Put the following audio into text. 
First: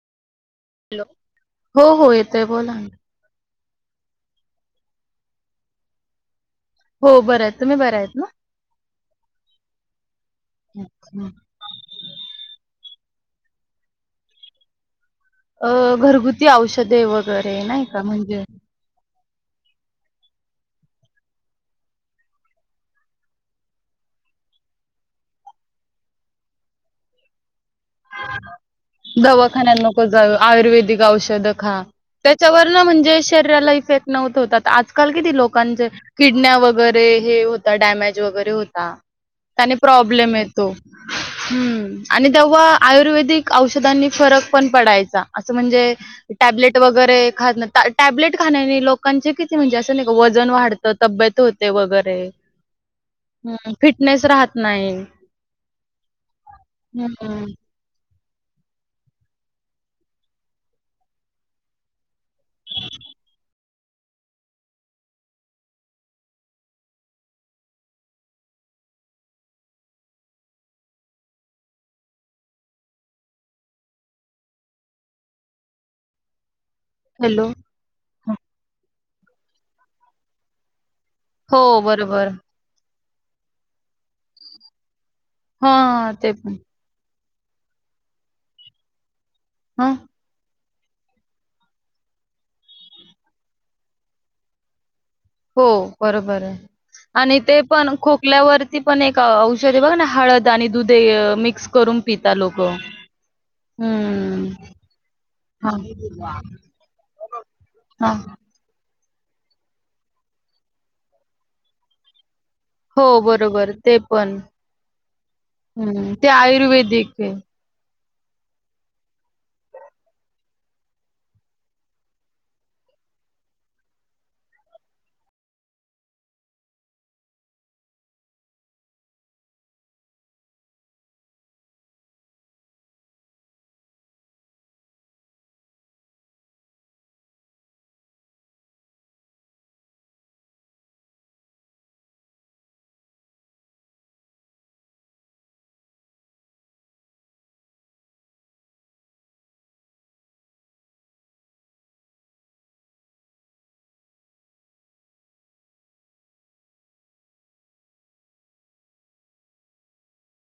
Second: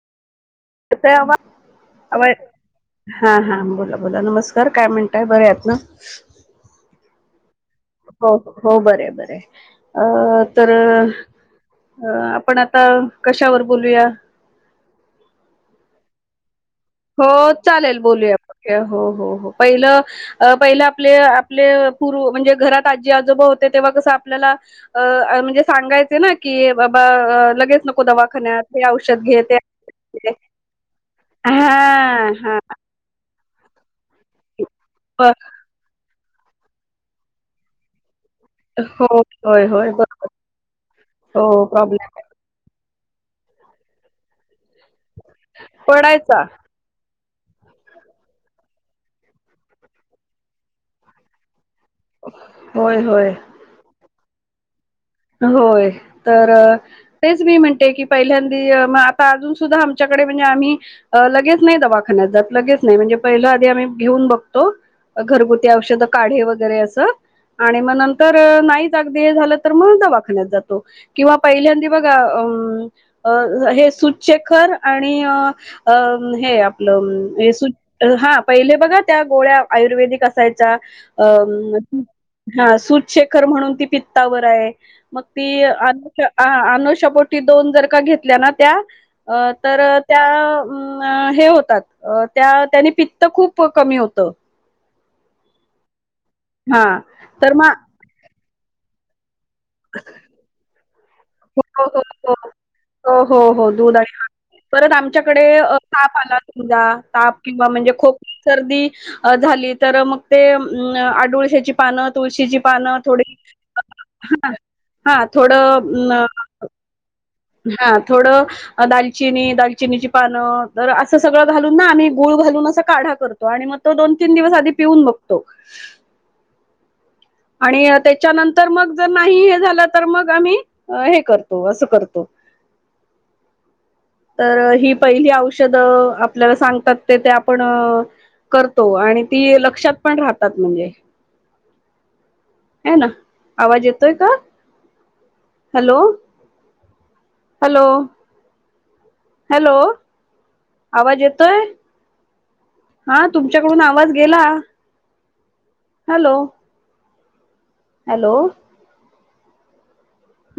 Hello. हो हो येतोय [unintelligible] बोला ना. हा हा बोला बोला नमस्कार काय म्हणताय बरे आहेत ना? हो बरं आहेत तुम्ही बऱ्या आहेत ना? हो हो बरय बरय अ तर अच्छा. अ आपण आता कशावर बोलूया? अ घरगुती औषधे हो वगैरे नाय चालेल का म्हणजे [unintelligible] हो हो हो पहिलं अ पहिले आपले आपले पूर्व म्हणजे, घरात आजी- आजोबा होते तेव्हा कसं आपल्याला अ मणजे सांगायचे ना की, बाबा लगेच नको दवा दवाखान्या नको जाव आयुर्वेदिक औषधं हा त्याच्यावरन म्हणजे शरीराला इफेक्ट नव्हत होत आजकाल किती लोकांचे किडण्या वगैरे हे होता डॅमेज वगैरे होत हा, हो होय त्याने होय बरोबर प्रॉब्लेम येतो हो हम्म. प्रॉब्लेम आणि तेव्हा आयुर्वेदिक औषधांनी फरक पण पडायचा असं म्हणजे पडायचा टॅबलेट वगैरे खात टॅबलेट खाण्याने लोकांचे किती म्हणजे असं नाही का वजन वाढतं तब्येत होते वगैरे. होय होय हम्म फिटनेस राहत नाय. होय तर तेच मी म्हणते की पहिल्यांदी म आता अजून सुद्धा आमच्याकडे, म्हणजे आम्ही अ लगेच नाय दवाखान्यात जात लगेच नाय म्हणजे पहिलं आधी आम्ही घेऊन बघतो. घरगुती औषध काढे वगैरे अस, आणि म नंतर नाही अगदी झालं तर म दवाखान्यात जातो, किंवा पहिल्यांदी बघा अं अ हे सुचेखर आणि अं हे हॅलो. [unintelligible] हा पहिले बघा त्या गोळ्या आयुर्वेदिक असायच्या. हो, अंम बरोबर. हा सूजशेखर म्हणून ती पित्तावर हाय. मग ती अनु हां, ते पण. अनुष्यापोटी दोन जर का घेतल्या ना त्या अ तर, हं. त्या अ हे होतात त्या त्याने पित्त खूप कमी होतं.. हो बरोबर हाय. हा आणि तर ते मग पण खोकल्यावर ती पण एक औषध बघ ना हळद आणि दुधे मिक्स हो करून हो पिता हो लोक. हो हो हो दूध आणि [unintelligible] परत आमच्याकडे हां. ताप आला समजा ताप किंवा म्हणजे हां. खोप सर्दी अं झाली तर मग ते अडुळसाची पान पान तुळशीची पानं हो, थोडी बरोबर. ते पण. [unintelligible] हा थोड, हं. म. ते आयुर्वेदिक हे. हा थोडं. दालचिनी दालचिनीची पानं तर, असं सगळं घालून ना आम्ही गुळ घालून असं काढा करतो. तो आणि मग तो दोन तीन दिवस आधी पिऊन बघतो. आणि त्याच्यानंतर मग जर नाही हे झालं तर, मग आम्ही हे करतो असं करतो. [inaudible] तर ही पहिली औषधं आपल्याला, सांगतात ते ते आपण करतो आणि ती लक्षात पण राहतात म्हणजे. हाय ना आवाज येतोय का? हॅलो! हॅलो! हॅलो. आवाज येतोय. हा तुमच्याकडून आवाज गेला. Hello hello